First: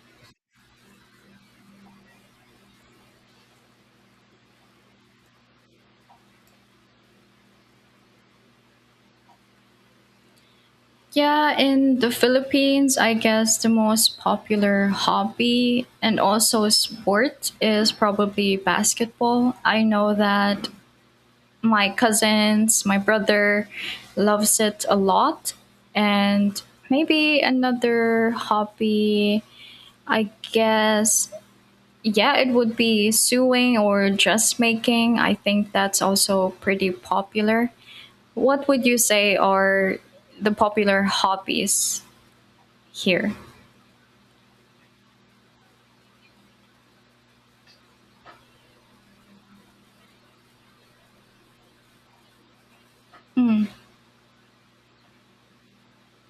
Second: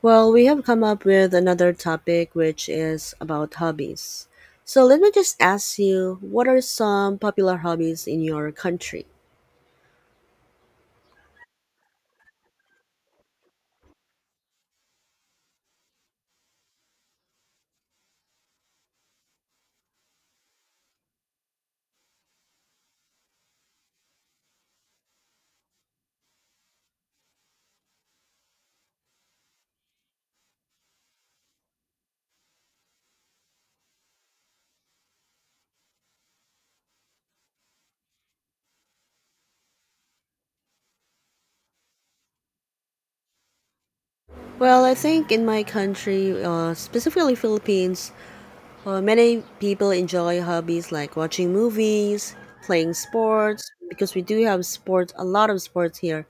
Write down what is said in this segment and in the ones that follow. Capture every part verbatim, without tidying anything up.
Well, we have come up with another topic which is about hobbies. So let me just ask you, what are some popular hobbies in your country? Yeah, in the Philippines, I guess the most popular hobby and also sport is probably basketball. I know that my cousins, my brother loves it a lot. And maybe another hobby, I guess, yeah, it would be sewing or dressmaking. I think that's also pretty popular. What would you say are the popular hobbies here? Well, I think in my country, uh, specifically Philippines, uh, many people enjoy hobbies like watching movies, playing Mm, sports, because we do have sports, a lot of sports here,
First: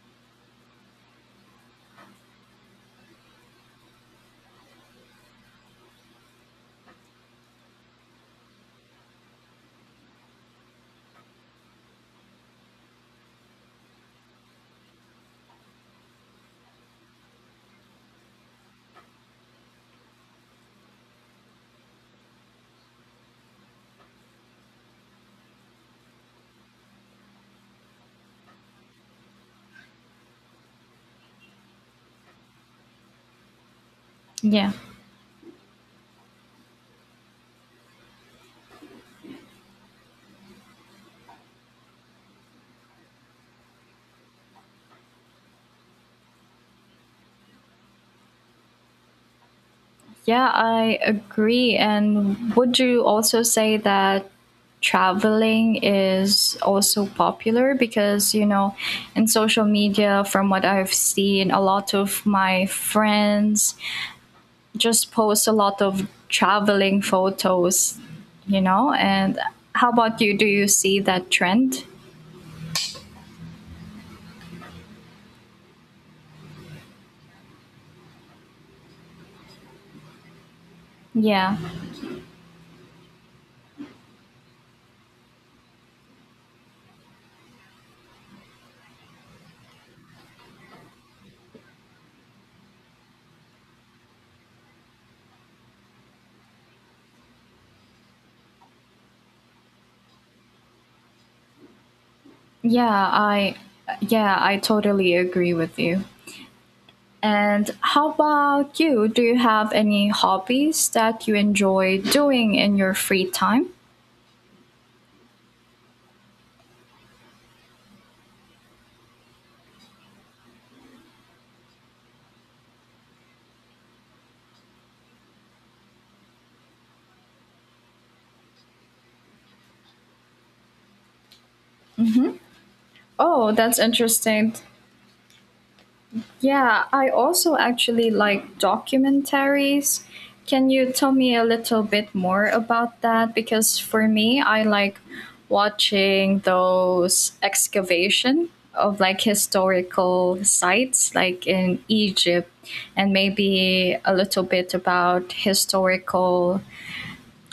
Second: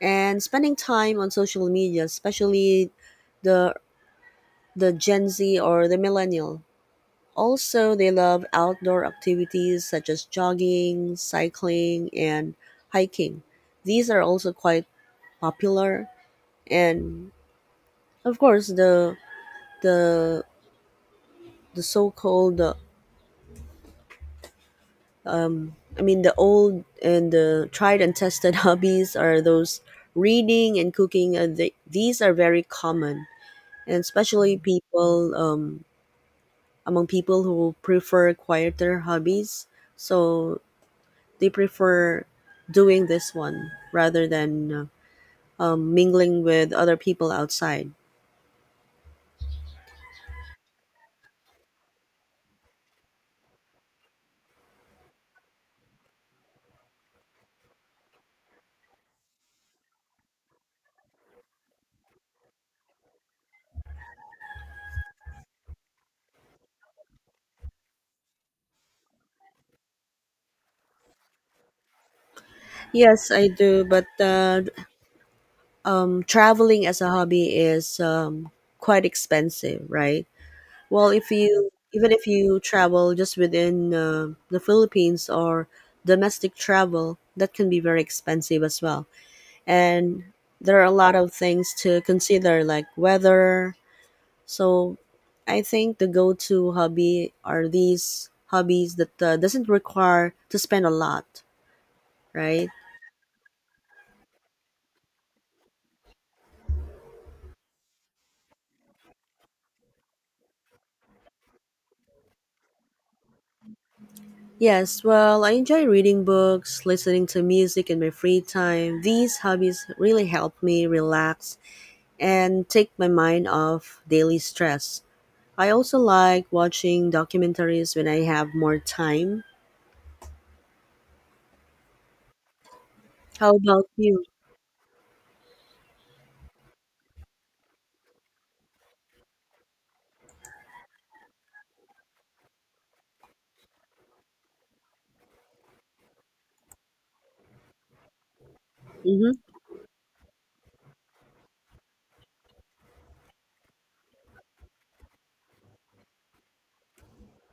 and spending time on social media, especially the the Gen Z or the millennial. Also, they love outdoor activities such as jogging, cycling, and hiking. These are also quite popular, and of course, the the the so-called uh, I mean, the old and the tried and tested hobbies are those reading and cooking. And they, these are very common, and especially yeah. people um, among people who prefer quieter hobbies. So they prefer doing this one rather than uh, um, mingling with other people outside. Yeah, I agree. And would you also say that traveling is also popular? Because, you know, in social media, from what I've seen, a lot of my friends just post a lot of traveling photos, you know? And how about you? Do you see that trend? Yes, I do, but uh, um, traveling as a hobby is um, quite expensive, right? Well, if Yeah. you even if you travel just within uh, the Philippines or domestic travel, that can be very expensive as well. And there are a lot of things to consider, like weather. So I think the go-to hobby are these hobbies that uh, doesn't require to spend a lot, right? Yeah, I yeah, I totally agree with you. And how about you? Do you have any hobbies that you enjoy doing in your free time? Yes, well, I enjoy reading books, listening to music in my free time. These hobbies really help me relax and take my mind off daily stress. I also like watching documentaries when I have more time. Oh, How that's about you? interesting. Yeah, I also actually like documentaries. Can you tell me a little bit more about that? Because for me, I like watching those excavation of like Mhm. historical sites like in Egypt and maybe a little bit about historical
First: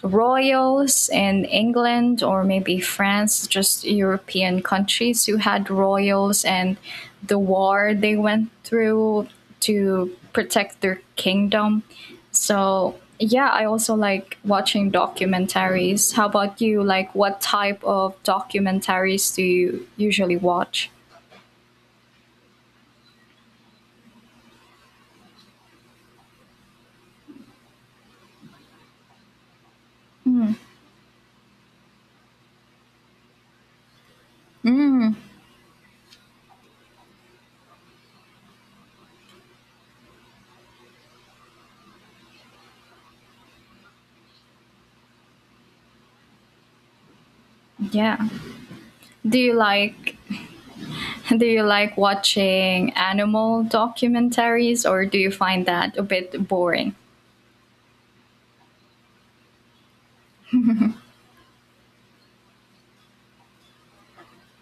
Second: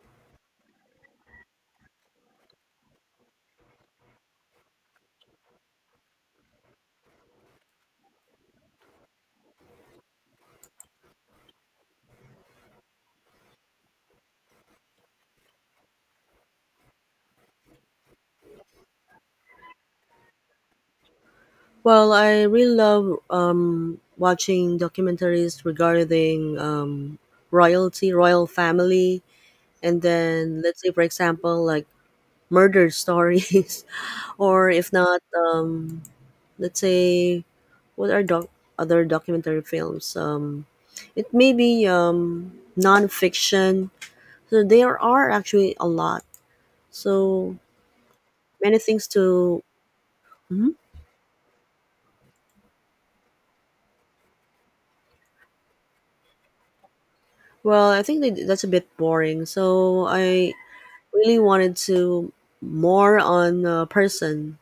royals in England or maybe France, just European countries who had royals and the war they went through to protect their kingdom. So, yeah, I also like watching documentaries. How about you? Like, what type of documentaries do you usually watch? Well, I really love um, watching documentaries regarding um, royalty, royal family, and then let's say, for example, like murder stories, or if Mm, not, um, let's say, what are doc- other documentary films? Um, it may be um, nonfiction. So there are actually a lot. So yeah. many things Do you to. like Mhm. do you like watching animal documentaries or do you find that a bit boring? Well, I think that that's a bit boring. So I really wanted to more on a person.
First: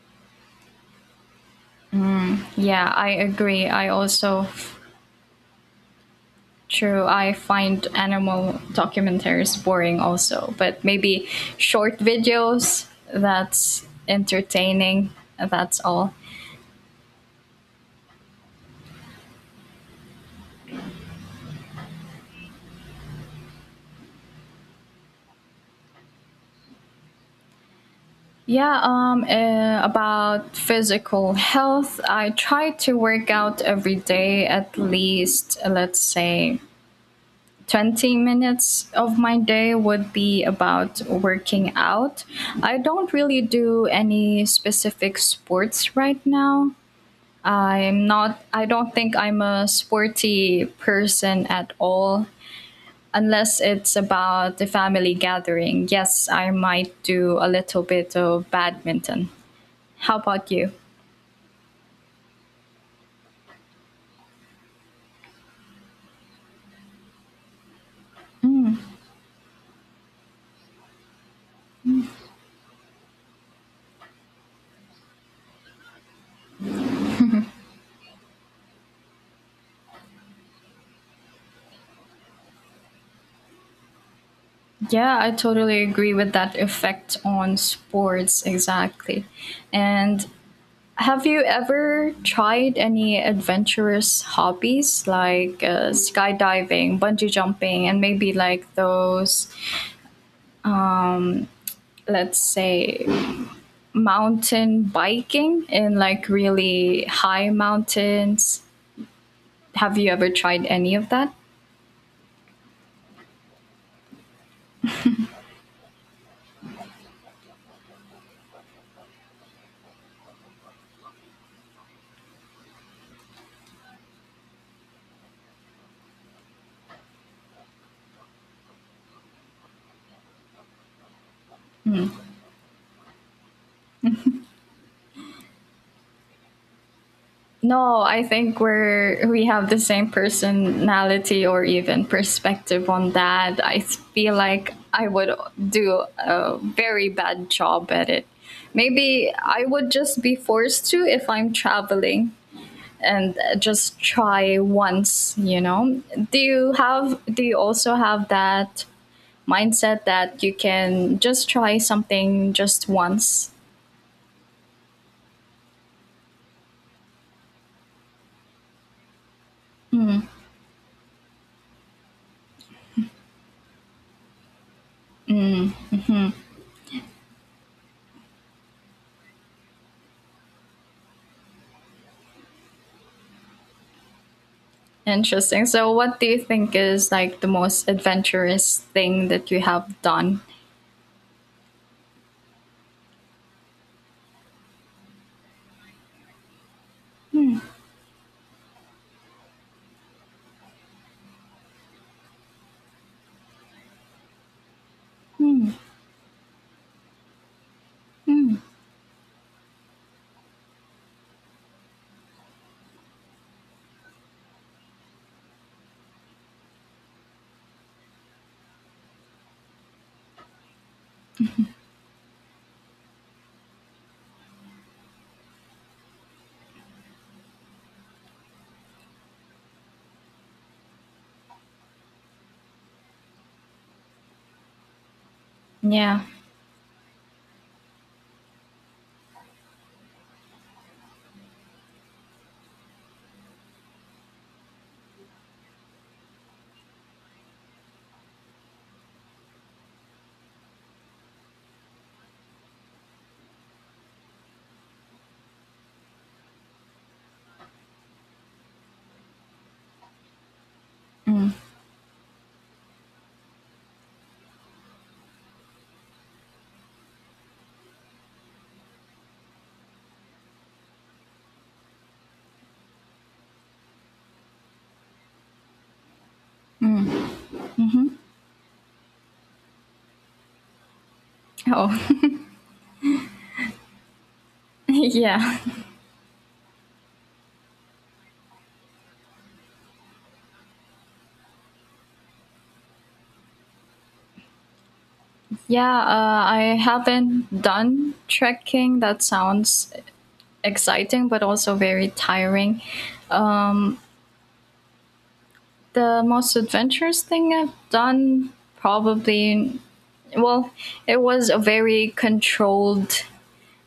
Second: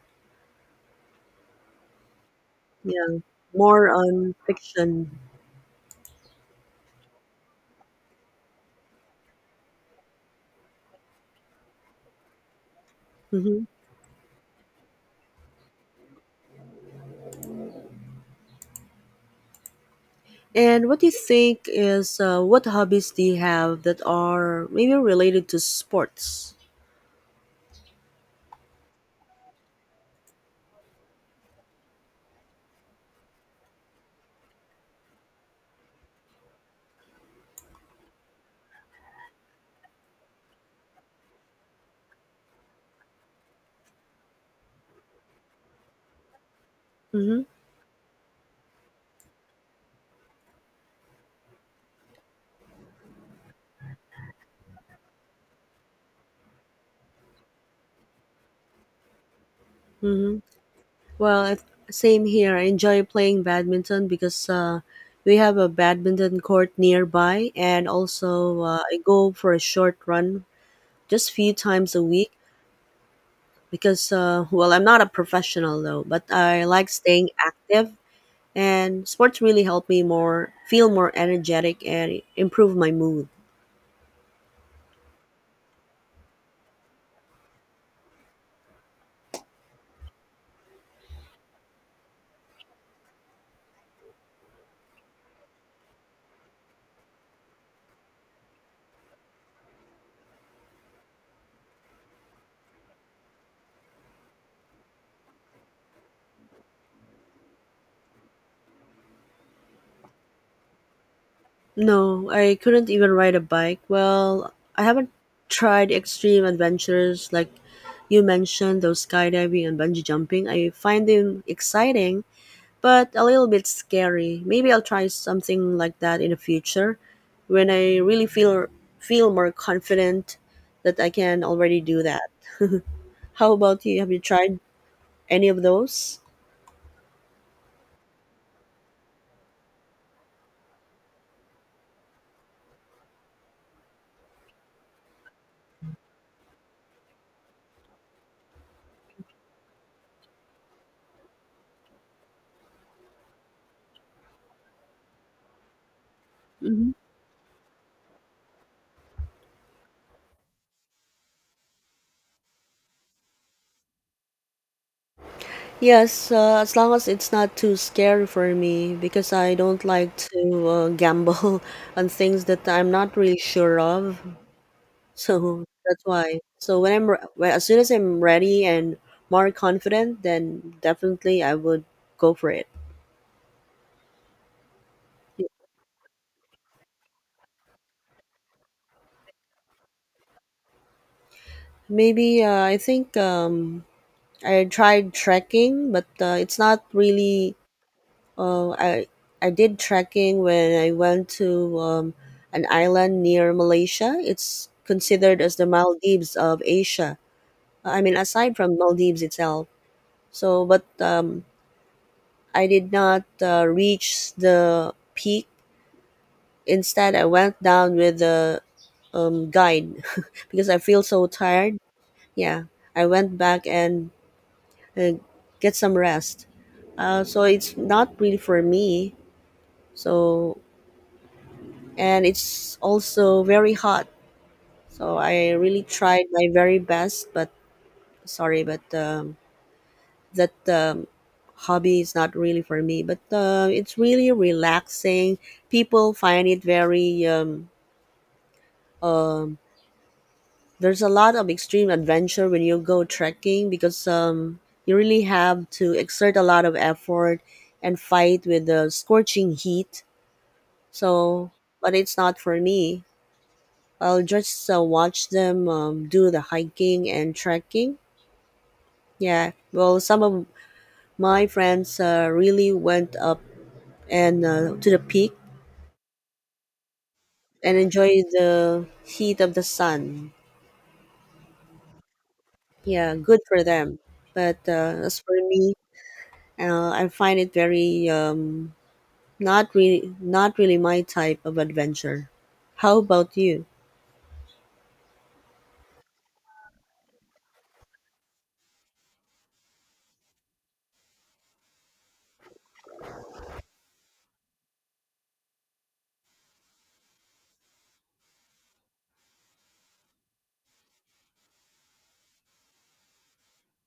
Yeah, I Yeah, agree. I more on also fiction. True. I find animal documentaries boring also, but maybe short videos Hmm. that's entertaining. That's all. And what do you think is uh, what hobbies do you have that are maybe related to sports? Yeah, um uh, about physical health, I try to work out every day at least uh, let's say twenty minutes of my day would be about working out. I don't really do any specific sports right now. Mm-hmm. I'm not I don't think I'm a sporty person at all unless it's about the family gathering. Yes, I might do a little bit of badminton. How Mm-hmm. about you? Well, I- same here. I enjoy playing badminton because uh, we have a badminton court nearby, and also uh, I go for a short run just few times a week because uh, well, I'm not a professional though, but I like staying active and sports really helped me more feel more energetic and improve my mood. Yeah, I totally agree with that effect on sports exactly. And have you ever tried any adventurous hobbies like uh, skydiving, bungee jumping, and maybe like those, let's say, mountain biking in like really high mountains. Have you ever tried any of that? No, I couldn't even ride a bike. Well, I haven't tried extreme adventures like you mentioned, those skydiving and bungee jumping. I find them exciting, but a little bit scary. Maybe I'll try something like that in the future when I really feel feel more confident that I can already do that. How about you? Have you tried any of those? No, I think we're we have the same personality or even perspective on that. I feel like I would do a very bad job at it. Maybe I would just be forced to if I'm traveling and uh, just try once, you know. Do you have do you also have that mindset that you can just try something just once. Yes, uh, as long as it's not too scary for me because I don't like to uh, gamble on things that I'm not really sure of. So that's why. So when I'm re- well, as soon as I'm ready and more confident, then definitely I would go for it. Interesting. So, what do you think is like the most adventurous thing that you have done? Maybe uh, I think um, I tried trekking, but uh, it's not really Oh, I I did trekking when I went to um, an island near Malaysia. It's considered as the Maldives of Asia. I mean, aside from Maldives itself. So, but um, I did not uh, reach the peak. Instead, I went down with the um, guide because I feel so tired. Yeah, I went back and uh, get some rest. Uh, so it's not really for me. So and it's also very hot. So I really Yeah. tried my very best, but sorry, but um, that um, hobby is not really for me. But uh, it's really relaxing. People find it very. Um, um, there's a lot of extreme adventure when you go trekking because um, you really have to exert a lot of effort and fight with the scorching heat. So, but it's not for me. I'll just uh, watch them um, do the hiking and trekking. Yeah, well, some of my friends uh, really went up and uh, to the peak and enjoyed the heat of the sun. Oh, Yeah, good for them. But uh, as for yeah. me, uh, I find it very um, not really not really my type of adventure. How about you? Yeah, uh, I haven't done trekking. That sounds exciting, but also very tiring. The most adventurous thing I've done probably, well, it was a very controlled,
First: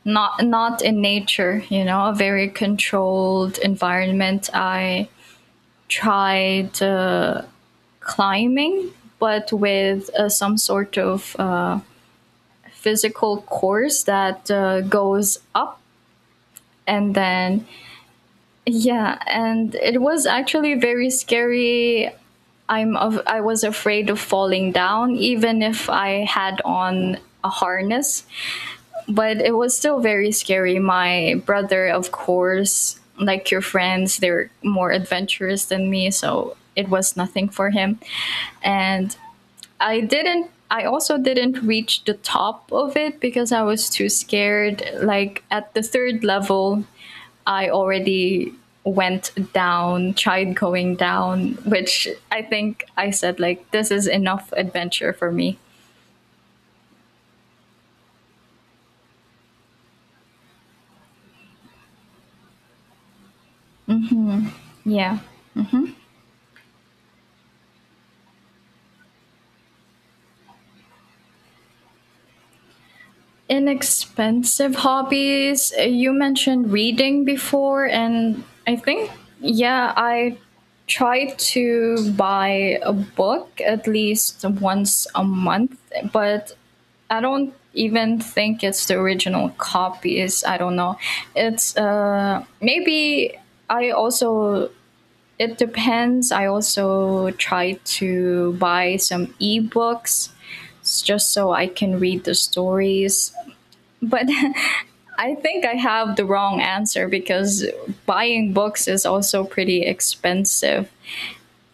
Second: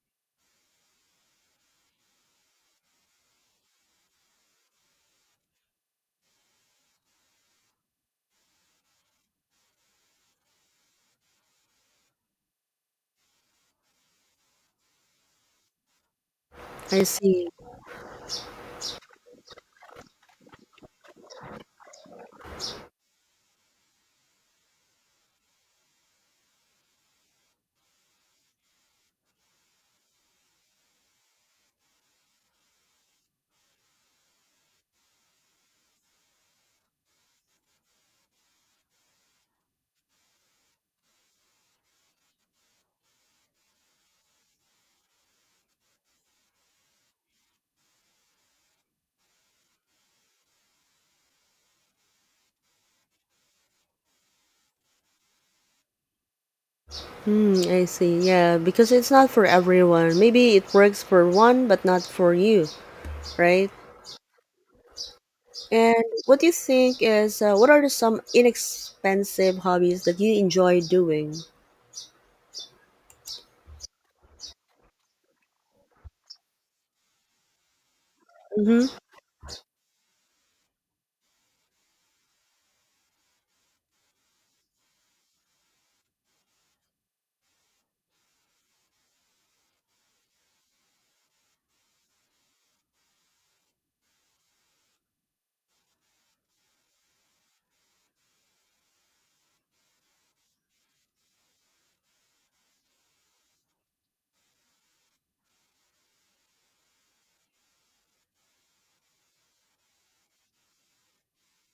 not not in nature, you know a very controlled environment. I tried uh, climbing, but with uh, some sort of uh, physical course that uh, goes up. I And see. then, yeah, and it was actually very scary. i'm of, I was afraid of falling down even if I had on a harness, but it was still very scary. My brother, of course, like your friends, they're more adventurous than me, so it was nothing for him. And I didn't I also didn't reach the top of it because I was too scared. Like at the third level, I already went down, tried going down, which I think I said like this is enough adventure for me. Hmm, I see. Yeah, because it's not for everyone. Maybe it works for one, but not for you, right? Yeah. And what do you think is uh, what are the, some inexpensive hobbies that you enjoy doing? Inexpensive hobbies. uh, You mentioned reading before, and I Hmm. think, yeah, I try to buy a book at least once a month, but I don't even think it's the original copies. I don't know. It's uh, maybe I also. It depends. I also try to buy some ebooks s- just so I can read the stories. But I think I have the wrong answer because buying books is also pretty expensive.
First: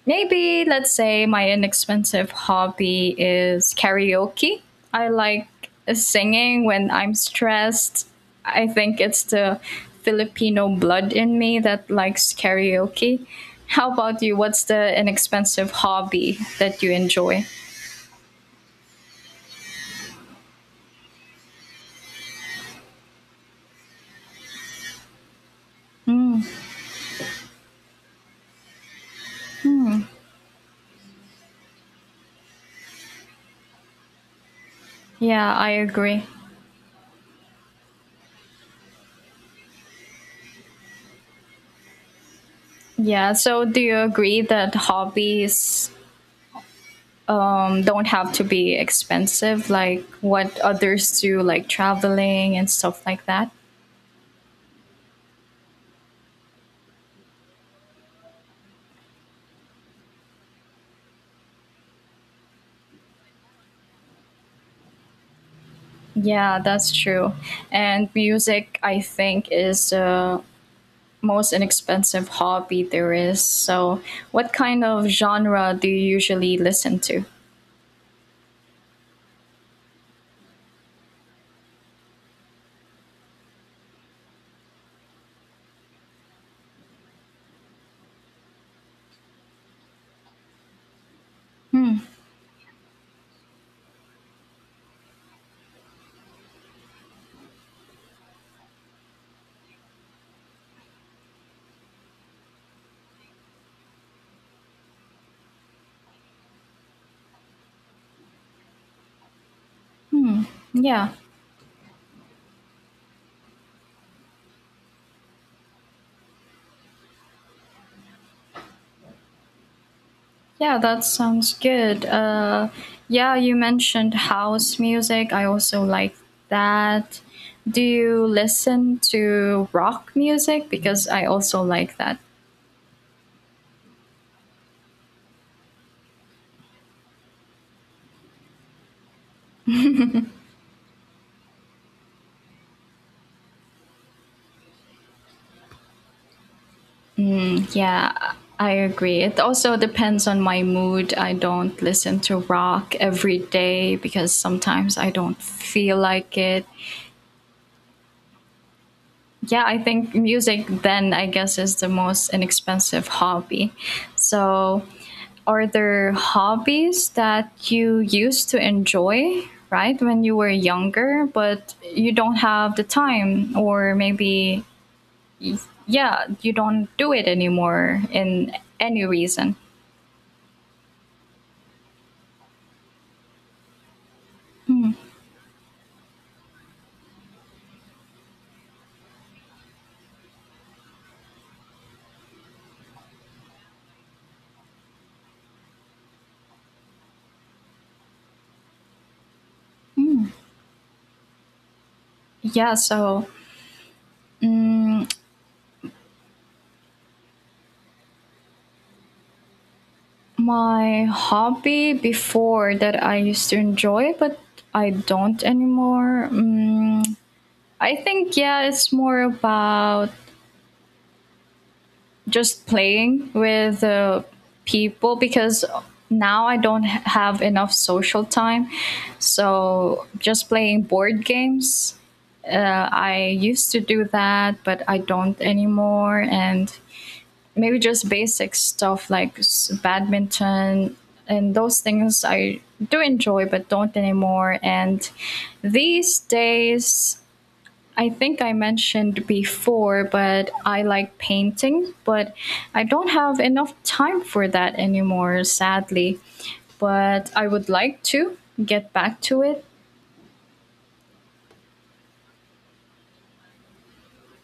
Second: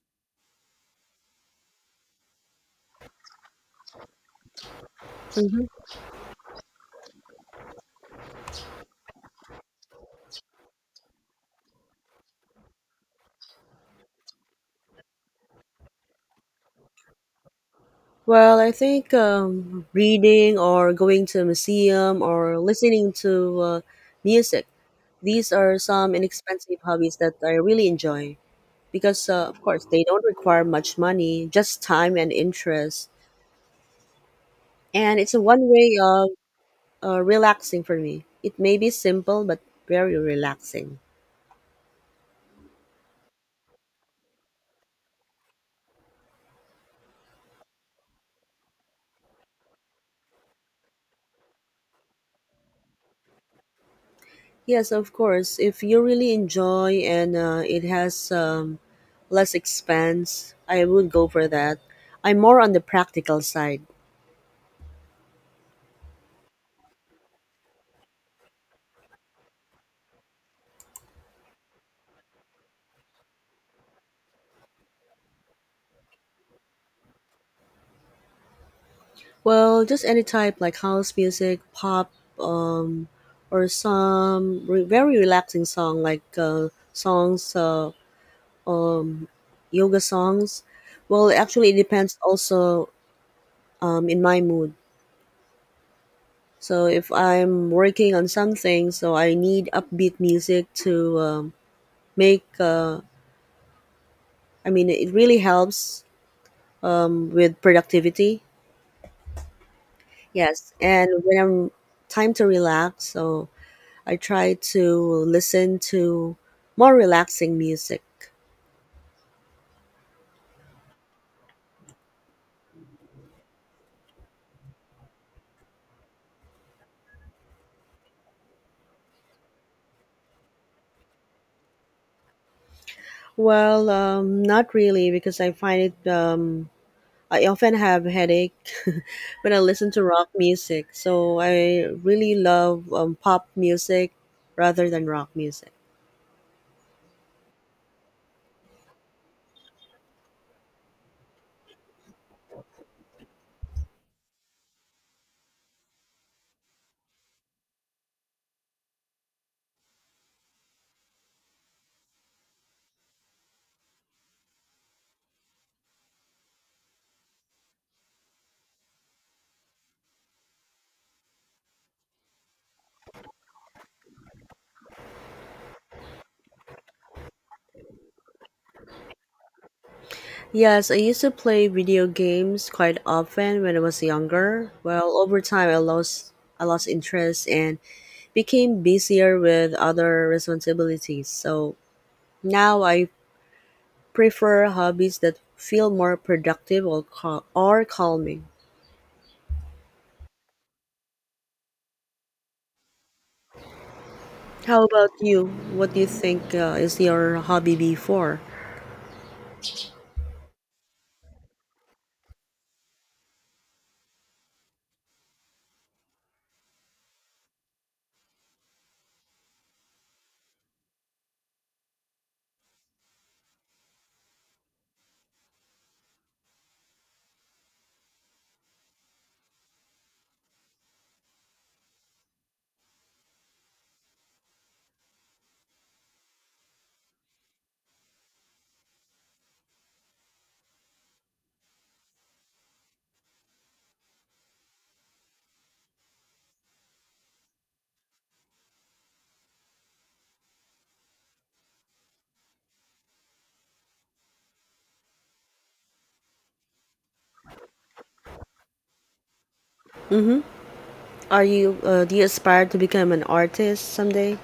Maybe, let's say, my inexpensive hobby is karaoke. I like Hmm. singing when I'm stressed. I think it's the Filipino blood in me that likes karaoke. How about you? What's the inexpensive hobby that you enjoy? Well, I think um, reading or going to a museum or listening to uh, music. These are some inexpensive hobbies that I really enjoy because, uh, of course, they don't require much money, just time and interest. And it's a Yeah, one I way agree. of uh, relaxing for me. It may be simple, but very relaxing. Yeah, so do you agree that hobbies um, don't have to be expensive like what others do, like traveling and stuff like that? Yes, of course. If you really enjoy and uh, it has um, less expense, I would go for that. I'm more on the practical side. Yeah, that's true. And music, I think, is the most inexpensive hobby there is. So what kind of genre do you usually listen to? Well, just any type like house music, pop, um, or some re- very relaxing song like uh, songs, uh, yoga songs. Well, actually, it depends also um, in my mood. So if I'm working on something, so I need upbeat music to um, make uh, I mean, it really helps um, with productivity. Yes, Yeah. and when I'm time to relax, so I try to listen to more relaxing music. Yeah, that sounds good. Uh yeah, you mentioned house music. I also like that. Do you listen to rock music, because I also like that? Well, um, not really because I find it. Um, I often have headache when I listen to rock music, so I really love um, pop music rather than rock music. Yeah, I agree. It also depends on my mood. I don't listen to rock every day because sometimes I don't feel like it. Yeah, I think music then, I guess, is the most inexpensive hobby. So, are there hobbies that you used to enjoy, right, when you were younger, but you don't have the time, or maybe, yeah, you don't do it anymore in any reason? Yes, I used to play video games quite often when I was younger. Well, over time I lost I lost interest and became busier with other responsibilities. So now I prefer hobbies that feel more productive or, cal- or calming. Yeah, so How mm, about you? What do you think uh, is your hobby before? my hobby before that I used to enjoy, but I don't anymore. Mm, I think, yeah, it's more about just playing with uh, people, because now I don't h- have enough social time. So just playing board games. Uh, I used to do that, but I don't anymore. And maybe just basic stuff like s- badminton, and those things I do enjoy but don't anymore. And these days, I think I mentioned before, but I like painting, but I don't have enough time for that anymore, sadly. But I would like to get back to it. Mm-hmm. Are you uh, do you aspire to become an artist someday?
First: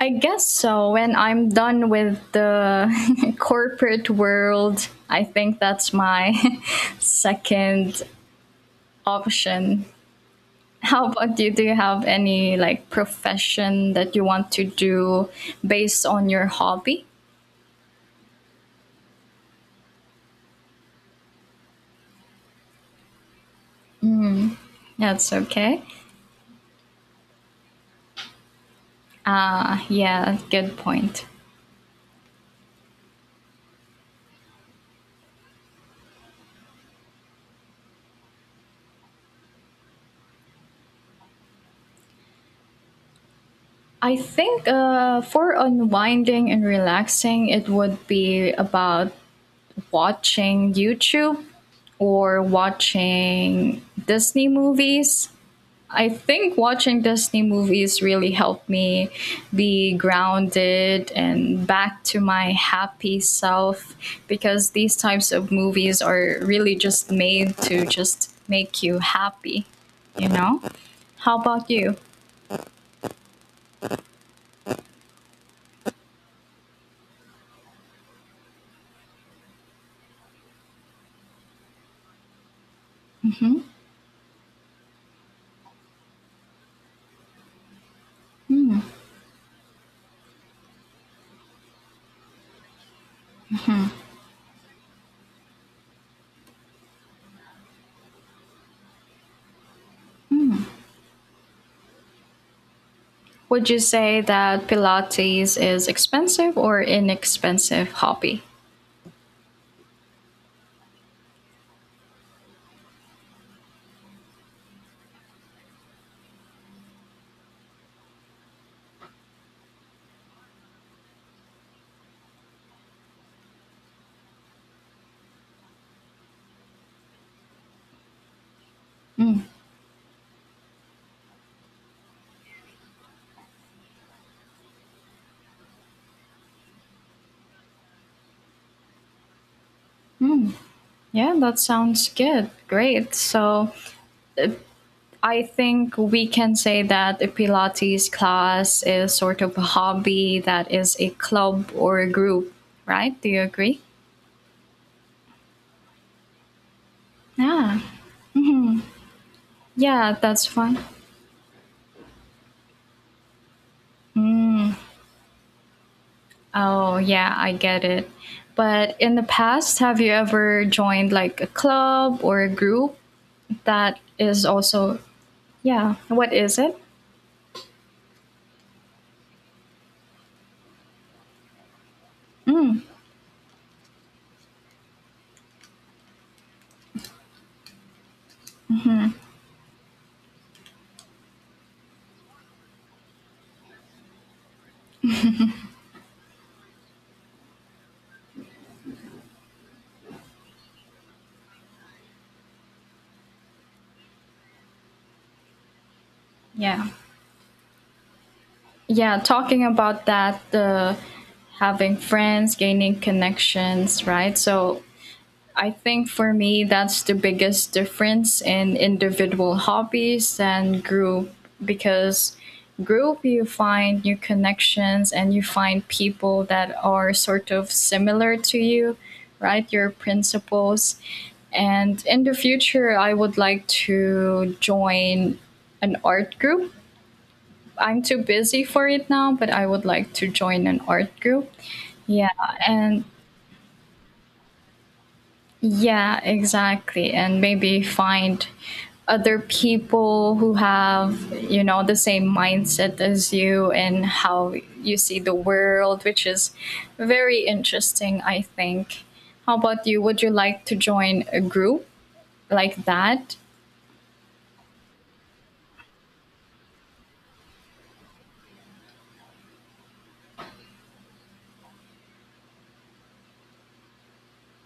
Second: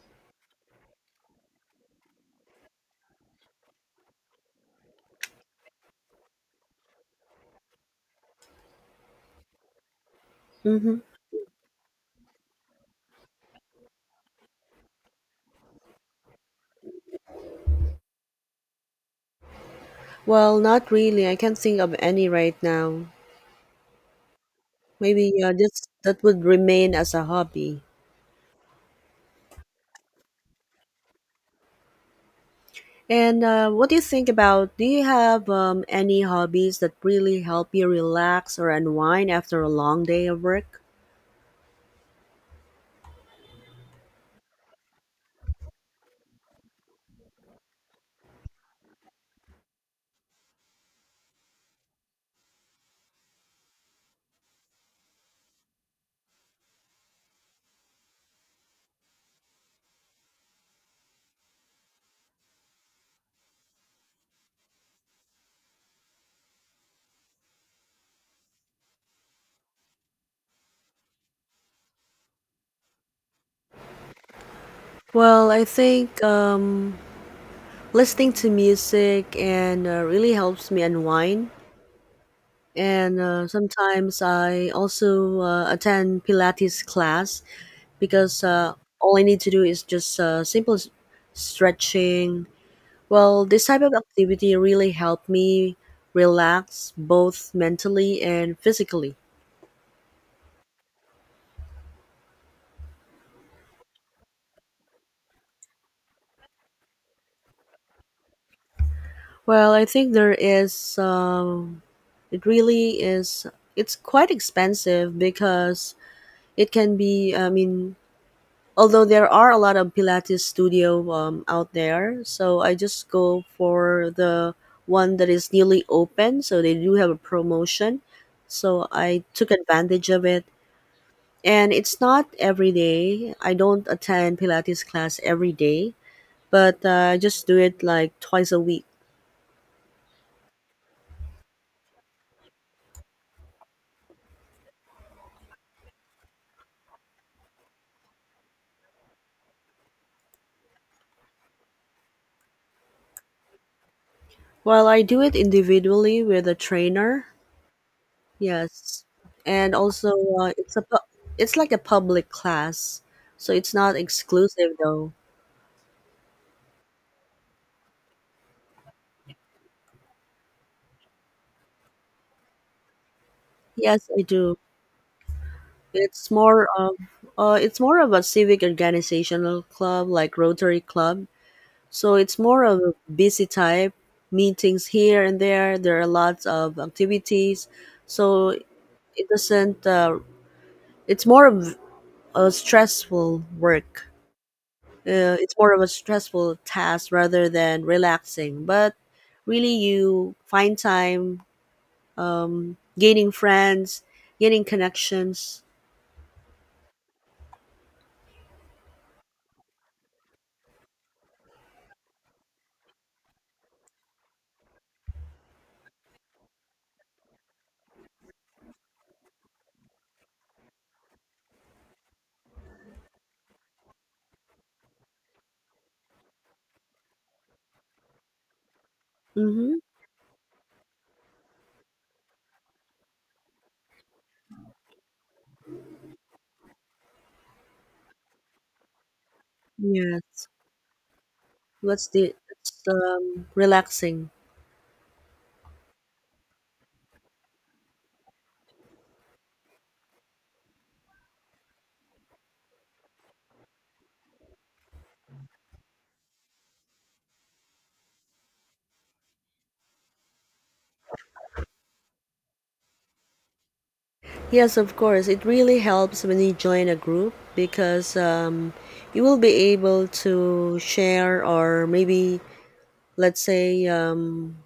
I guess so. When I'm done with the corporate world, I think that's my second option. Mm-hmm. How about you? Do you have any like profession that you want to do based on your hobby? Well, not really. I can't think of any right now. That's Maybe uh, okay. this that would remain as a hobby. Uh, yeah, good point. And uh, what do you think about? Do you have um, any hobbies that really help you relax or unwind after a long day of work? I think uh, for unwinding and relaxing, it would be about watching YouTube or watching Disney movies. I think watching Disney movies really helped me be grounded and back to my happy self, because these types of movies are really just made to just make you happy, you know? How about you? Well, I think um, listening to music and uh, really helps me unwind. And uh, sometimes I also uh, attend Pilates class because uh, all I need to do is just uh, simple s- stretching. Well, this type of activity really helped me relax both mentally and physically. Would you say that Pilates is expensive or inexpensive hobby? Well, I think there is, um, it really is, it's quite expensive because it can be, I mean, although there are a lot of Pilates studio um, out there, so I just go for the one that is newly open, so they do have a promotion. So I took advantage of it and it's not every day. I don't attend Pilates class every day, but uh, I just do it like twice a week. Yeah, that sounds good. Great. So I think we can say that a Pilates class is sort of a hobby that is a club or a group, right? Do you agree? Well, I do it individually with a trainer. Yeah. Yes, and also Yeah, that's uh, it's fine. a pu- it's like a public class, so it's not exclusive though. Oh, yeah, I get it. But in the past, have you ever joined like a club or a group that Yes, I is do. also, yeah, It's what is more it? of uh, it's more of a civic organizational club like Rotary Club. So it's more of a busy type, meetings here and there. There are lots of activities. So it doesn't, uh, it's more of a stressful work. Uh, it's more of a stressful task rather than relaxing. But really, you find time gaining friends, gaining connections. Yeah. Yeah, talking about that, the having friends, gaining connections, right? So I think for me, that's the biggest difference in individual hobbies and group, because group you find new connections and you find people that are sort of similar to you, right? Mm-hmm. Your principles. And in the future, I would like to join an art group. I'm too busy for it now, but I would like to Yes, join an art group. that's Yeah, the, it's and um, relaxing. yeah, exactly. And maybe find other people who have, you know, the same mindset as you, and how you see the world, which is very interesting, I think. How about you? Would you like to join a group like that? Yes, of course. It really helps when you join a group because um, you will be able to share, or maybe, let's say, um,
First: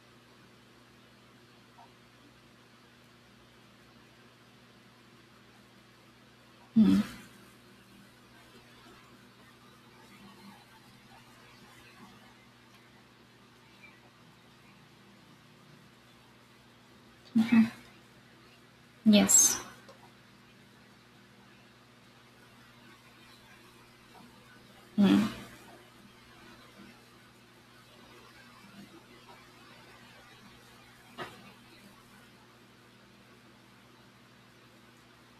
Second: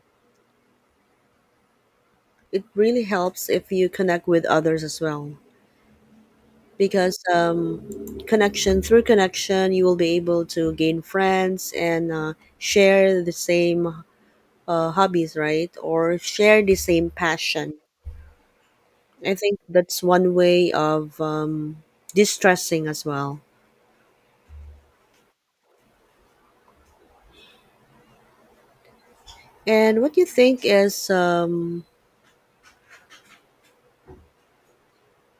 it really helps if you connect with others as well. Because um, connection through connection, you will be able to gain friends and uh, share the same uh, hobbies, right? Or share the same passion. I Yes. think that's one way of um, distressing as well. And what do you think is um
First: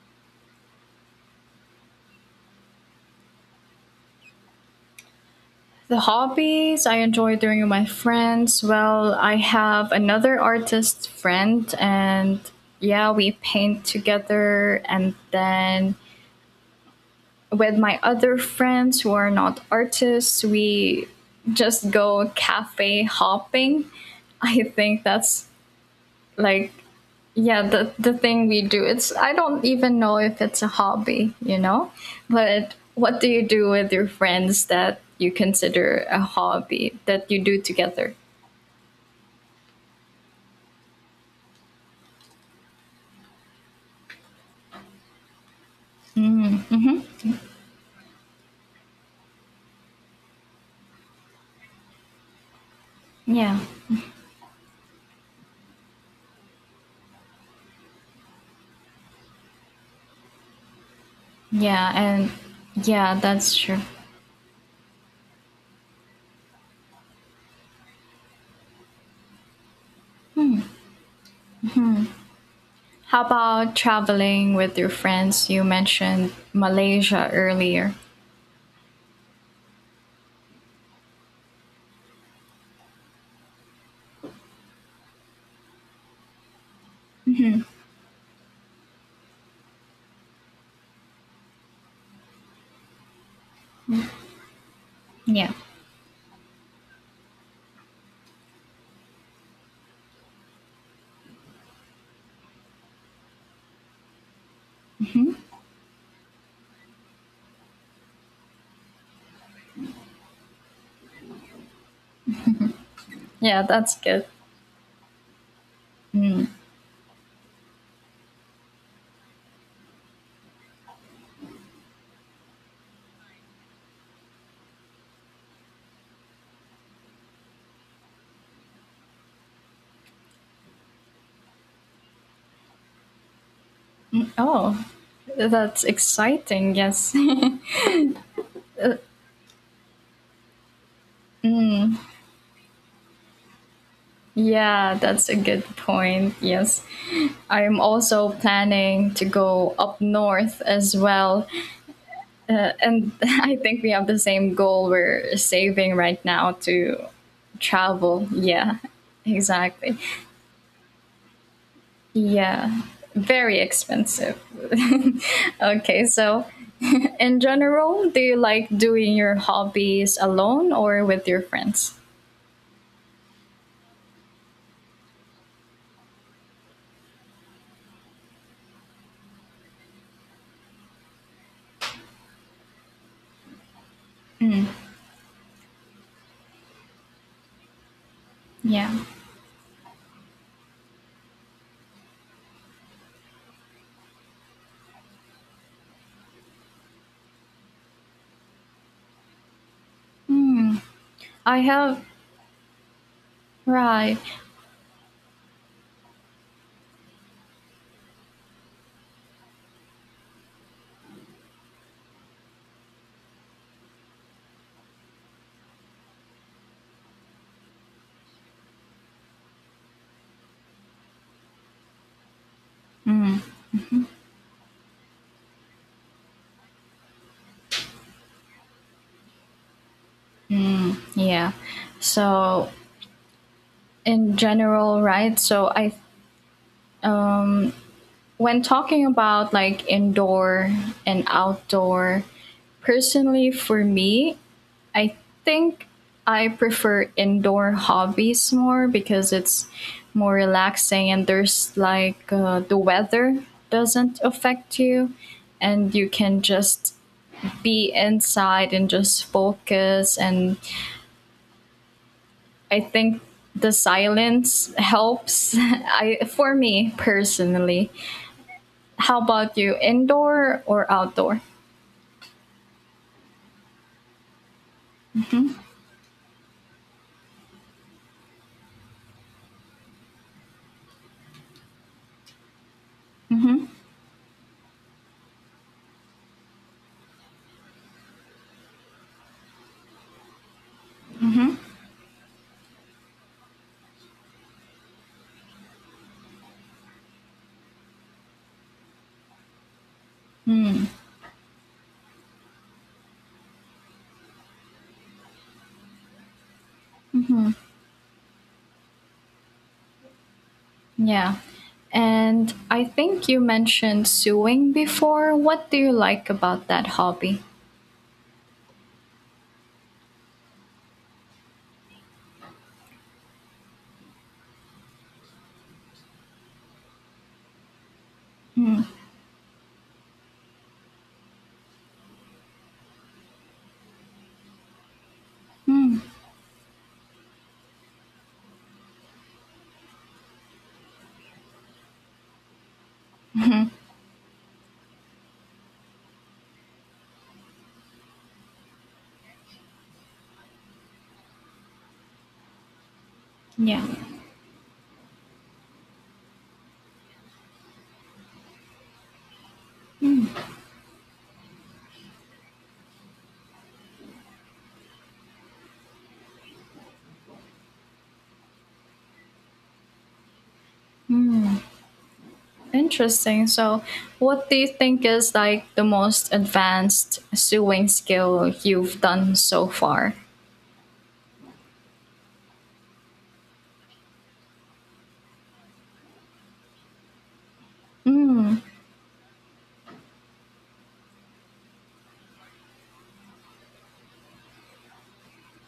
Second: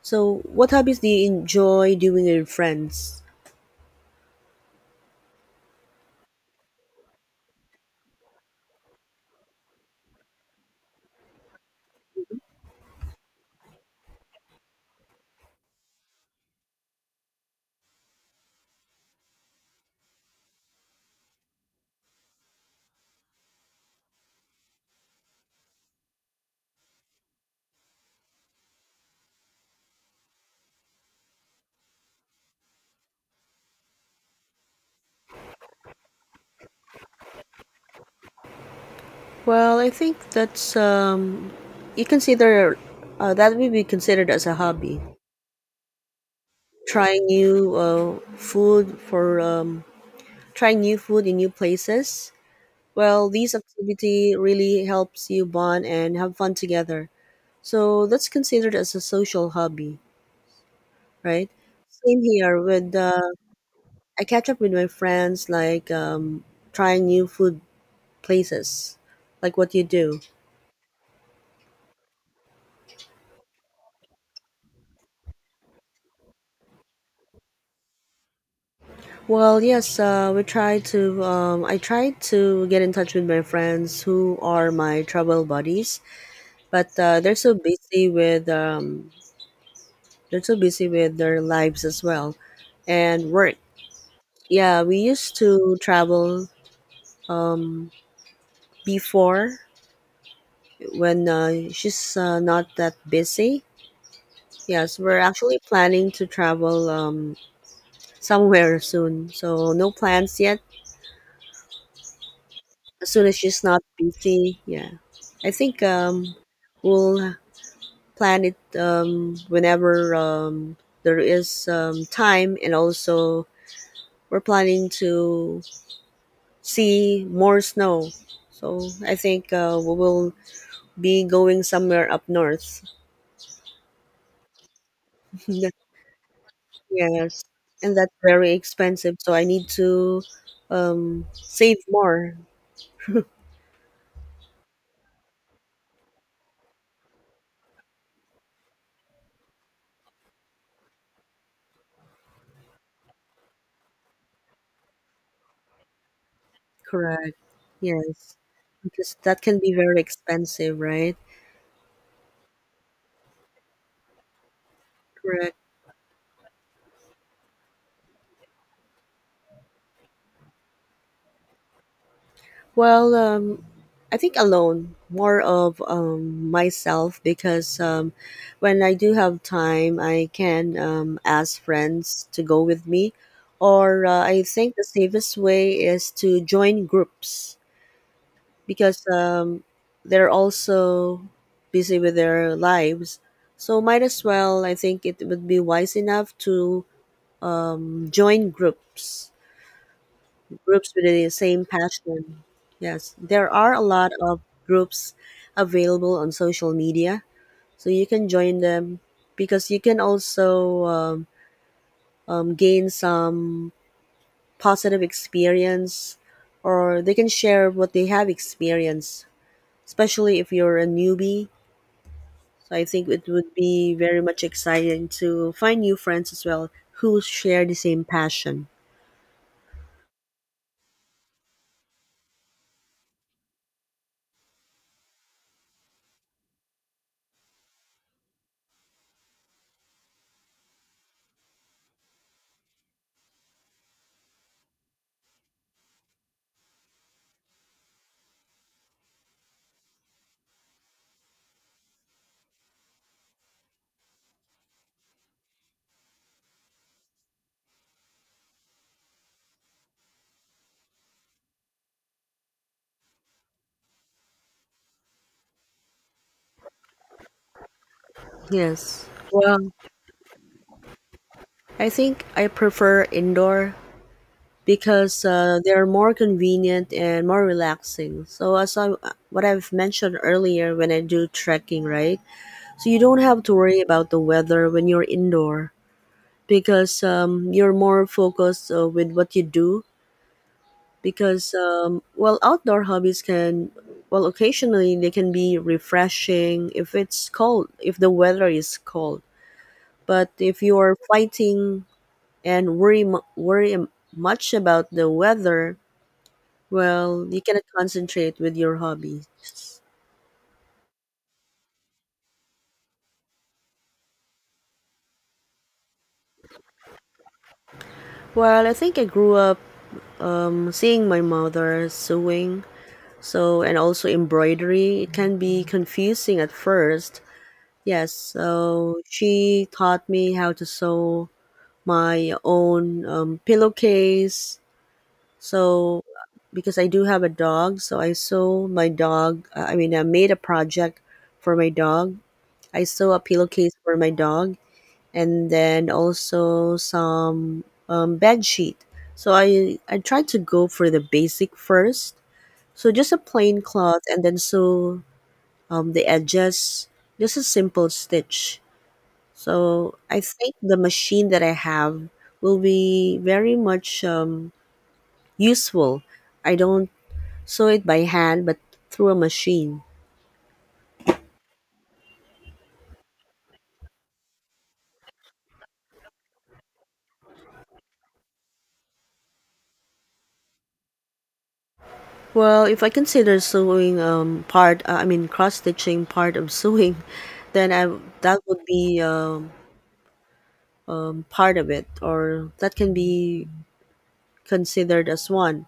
so what hobbies do you enjoy doing with your friends? The hobbies I enjoy doing with my friends. Well, I have another artist friend, and yeah, we paint together. And then with my other friends who are not artists, we just go cafe hopping. I think that's like, yeah, the the thing we do. It's I don't even know if it's a hobby you know But what do you do with your friends that you consider a hobby that you do together? Well, I think that's um you consider uh, that would be considered as a hobby. Trying new uh, food for um trying new food in new places. Well, these Yeah. activity really helps you bond and have fun together. So that's considered as a social hobby, right? Yeah, Same and here with yeah, uh, that's true. I catch up with my friends, like um, trying new food places, like what you do. How about traveling with your friends? You mentioned Malaysia earlier. Well, yes, uh, we try to. Um, I try to get in touch with my friends who are my travel buddies, but uh, they're so busy with um, they're so busy with their lives as well, and work. Yeah, we used Yeah. to travel um, before when uh, she's uh, not that busy. Yes, we're actually planning to travel um, somewhere soon. So no plans yet. As soon as Yeah, she's not that's good. busy, yeah. I think um, we'll plan it um, whenever um, there is um, time, and also we're planning to see more snow. So I think uh, we will be going somewhere up north. Oh, that's That- exciting. Yes. yes, and that's very expensive. So I need to um, save more. Yeah, that's a good point. Yes. I'm also planning to go up north as well. Uh, and I think we have the same goal. We're saving right now to Correct. travel. Yes. Yeah, Because that can be exactly. very expensive, right? Yeah, very expensive. Correct. Okay, so in general, do you like doing your hobbies alone or with your friends? Well, um, I think alone, more of um, myself because um, when I do have time, I can um, ask friends to go with me. Or uh, I think the safest way is to join groups, Yeah. because um, they're also busy with their lives. So, might as well, I think it would be wise enough to um, join groups Hmm. groups with the I same have, passion. Yes, there are a lot right. of groups available on social media, so you can join them, because you can also um, um, gain some positive experience, or they can share what they have experienced, especially if you're a newbie. So I think it would be very much exciting to find new friends as well who share the same passion. Yeah. So in general, right? So I when talking about like indoor and outdoor, personally for me, I think I prefer indoor hobbies more because it's more relaxing, and there's like uh, the weather doesn't affect you, and you can just be inside and just focus. And I think the silence helps. I, for me personally. Yes. How about Well, you? Indoor or outdoor? I think I prefer indoor because uh, they're more convenient and more relaxing. So as I, what I've mentioned earlier, when I do trekking, right? So you don't have to worry about the weather when you're indoor, because um, you're more focused uh, with what you do, because um, well, outdoor hobbies can, well, occasionally they can be refreshing if it's cold, if the weather is cold. But if you're fighting and worry mu- worry m- much about the weather, well, you cannot concentrate with your hobbies. Yeah. And I think you mentioned sewing before. What do you like about that hobby? Well, I think I grew up um, seeing my mother sewing, so, and also embroidery. It can be confusing at first. Yes, so she taught me how to sew my own um, pillowcase. So, because I do have a dog, so I sew my dog. I mean, I made a project for my dog. I saw a pillowcase for my dog, and then also some um, bed sheet. So I, I tried to go for the basic first. So just a plain Yeah. cloth, and then sew um, the edges, just a simple stitch. So I think the machine that I have will be very much um, useful. I don't sew it by hand, but through a machine. Interesting. So, what do you think is like the most advanced sewing skill you've done so far? Well, if I consider sewing um part, uh, I mean cross stitching, part of sewing, then I, that Mm. would be um, part of it, or that can be considered as one,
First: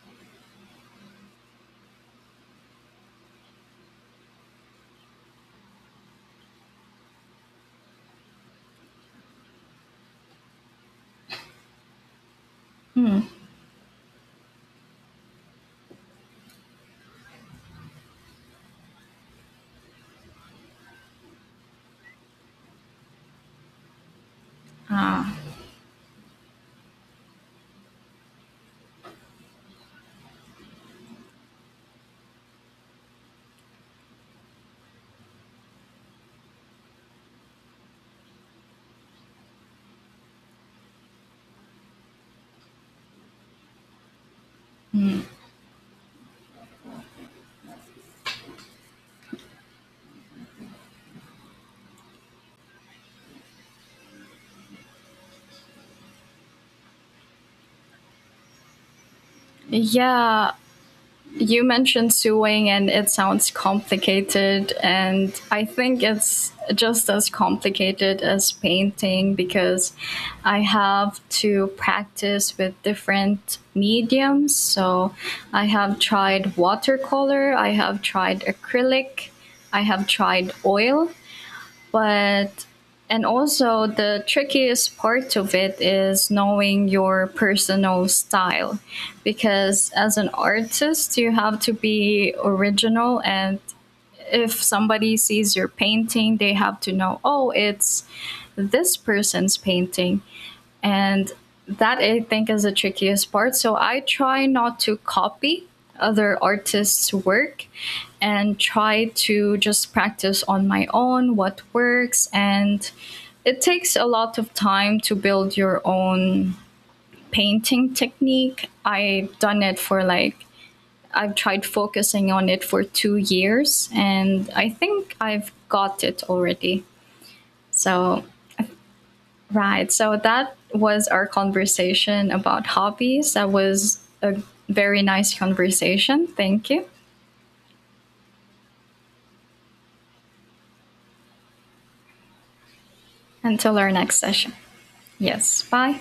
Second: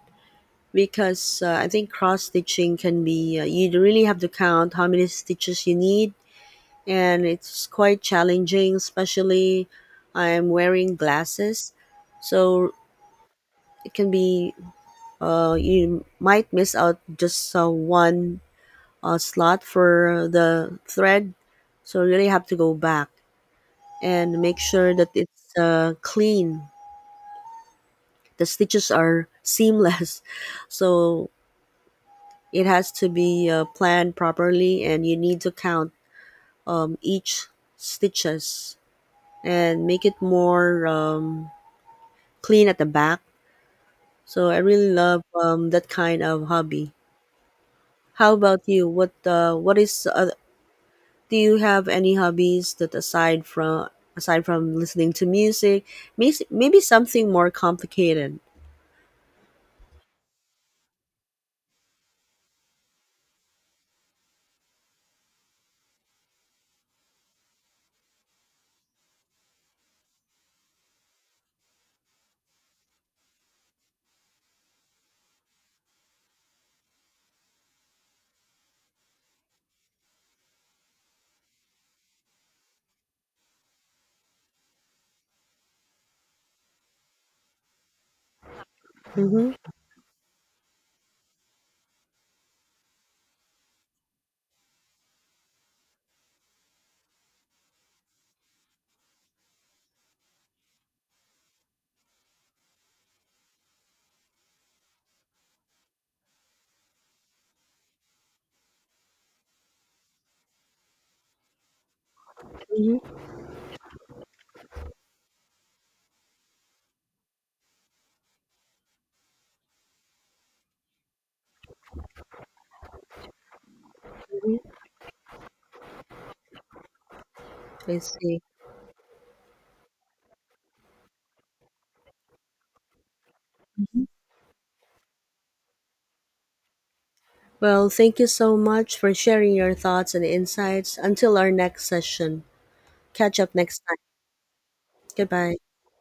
because uh, I think cross stitching can be uh, you really have to count how many stitches you need, and it's quite challenging. Especially, I'm wearing glasses, so it can be uh, you might miss out just uh, one a slot for the thread. So you really have to go back and make sure that it's uh, clean. The stitches are seamless. So it has to be uh, planned properly, and you need to count um, each stitches, and make it more um, clean at the back. So I really love um, that kind of hobby. How about you? What uh, what is uh, Do you have any hobbies that, aside from aside from listening to music, may- maybe something more complicated? Yeah, you mentioned suing, and it sounds complicated, and I think it's just as complicated as painting, because I have to practice with different mediums. So I have tried watercolor, I have tried acrylic, I have tried oil. But and also the trickiest part of it is knowing your personal style, Mm-hmm. because as an artist you have to be original, and if somebody sees your painting they have to know, oh, it's this person's painting. And that, I think, is the trickiest part. So I try not to copy other artists' work and try to just practice on my own what works. And Mm-hmm. it takes a lot of time to build your own painting technique. I've done it for like, I've tried focusing on it for two years, and I think I've got it already. I So. see. Right. So that was our conversation about hobbies. That was a very nice conversation. Thank you. Well, thank you so much for sharing your thoughts and insights. Until our next session. Catch up Until next our time. next session. Goodbye. Yes. Bye.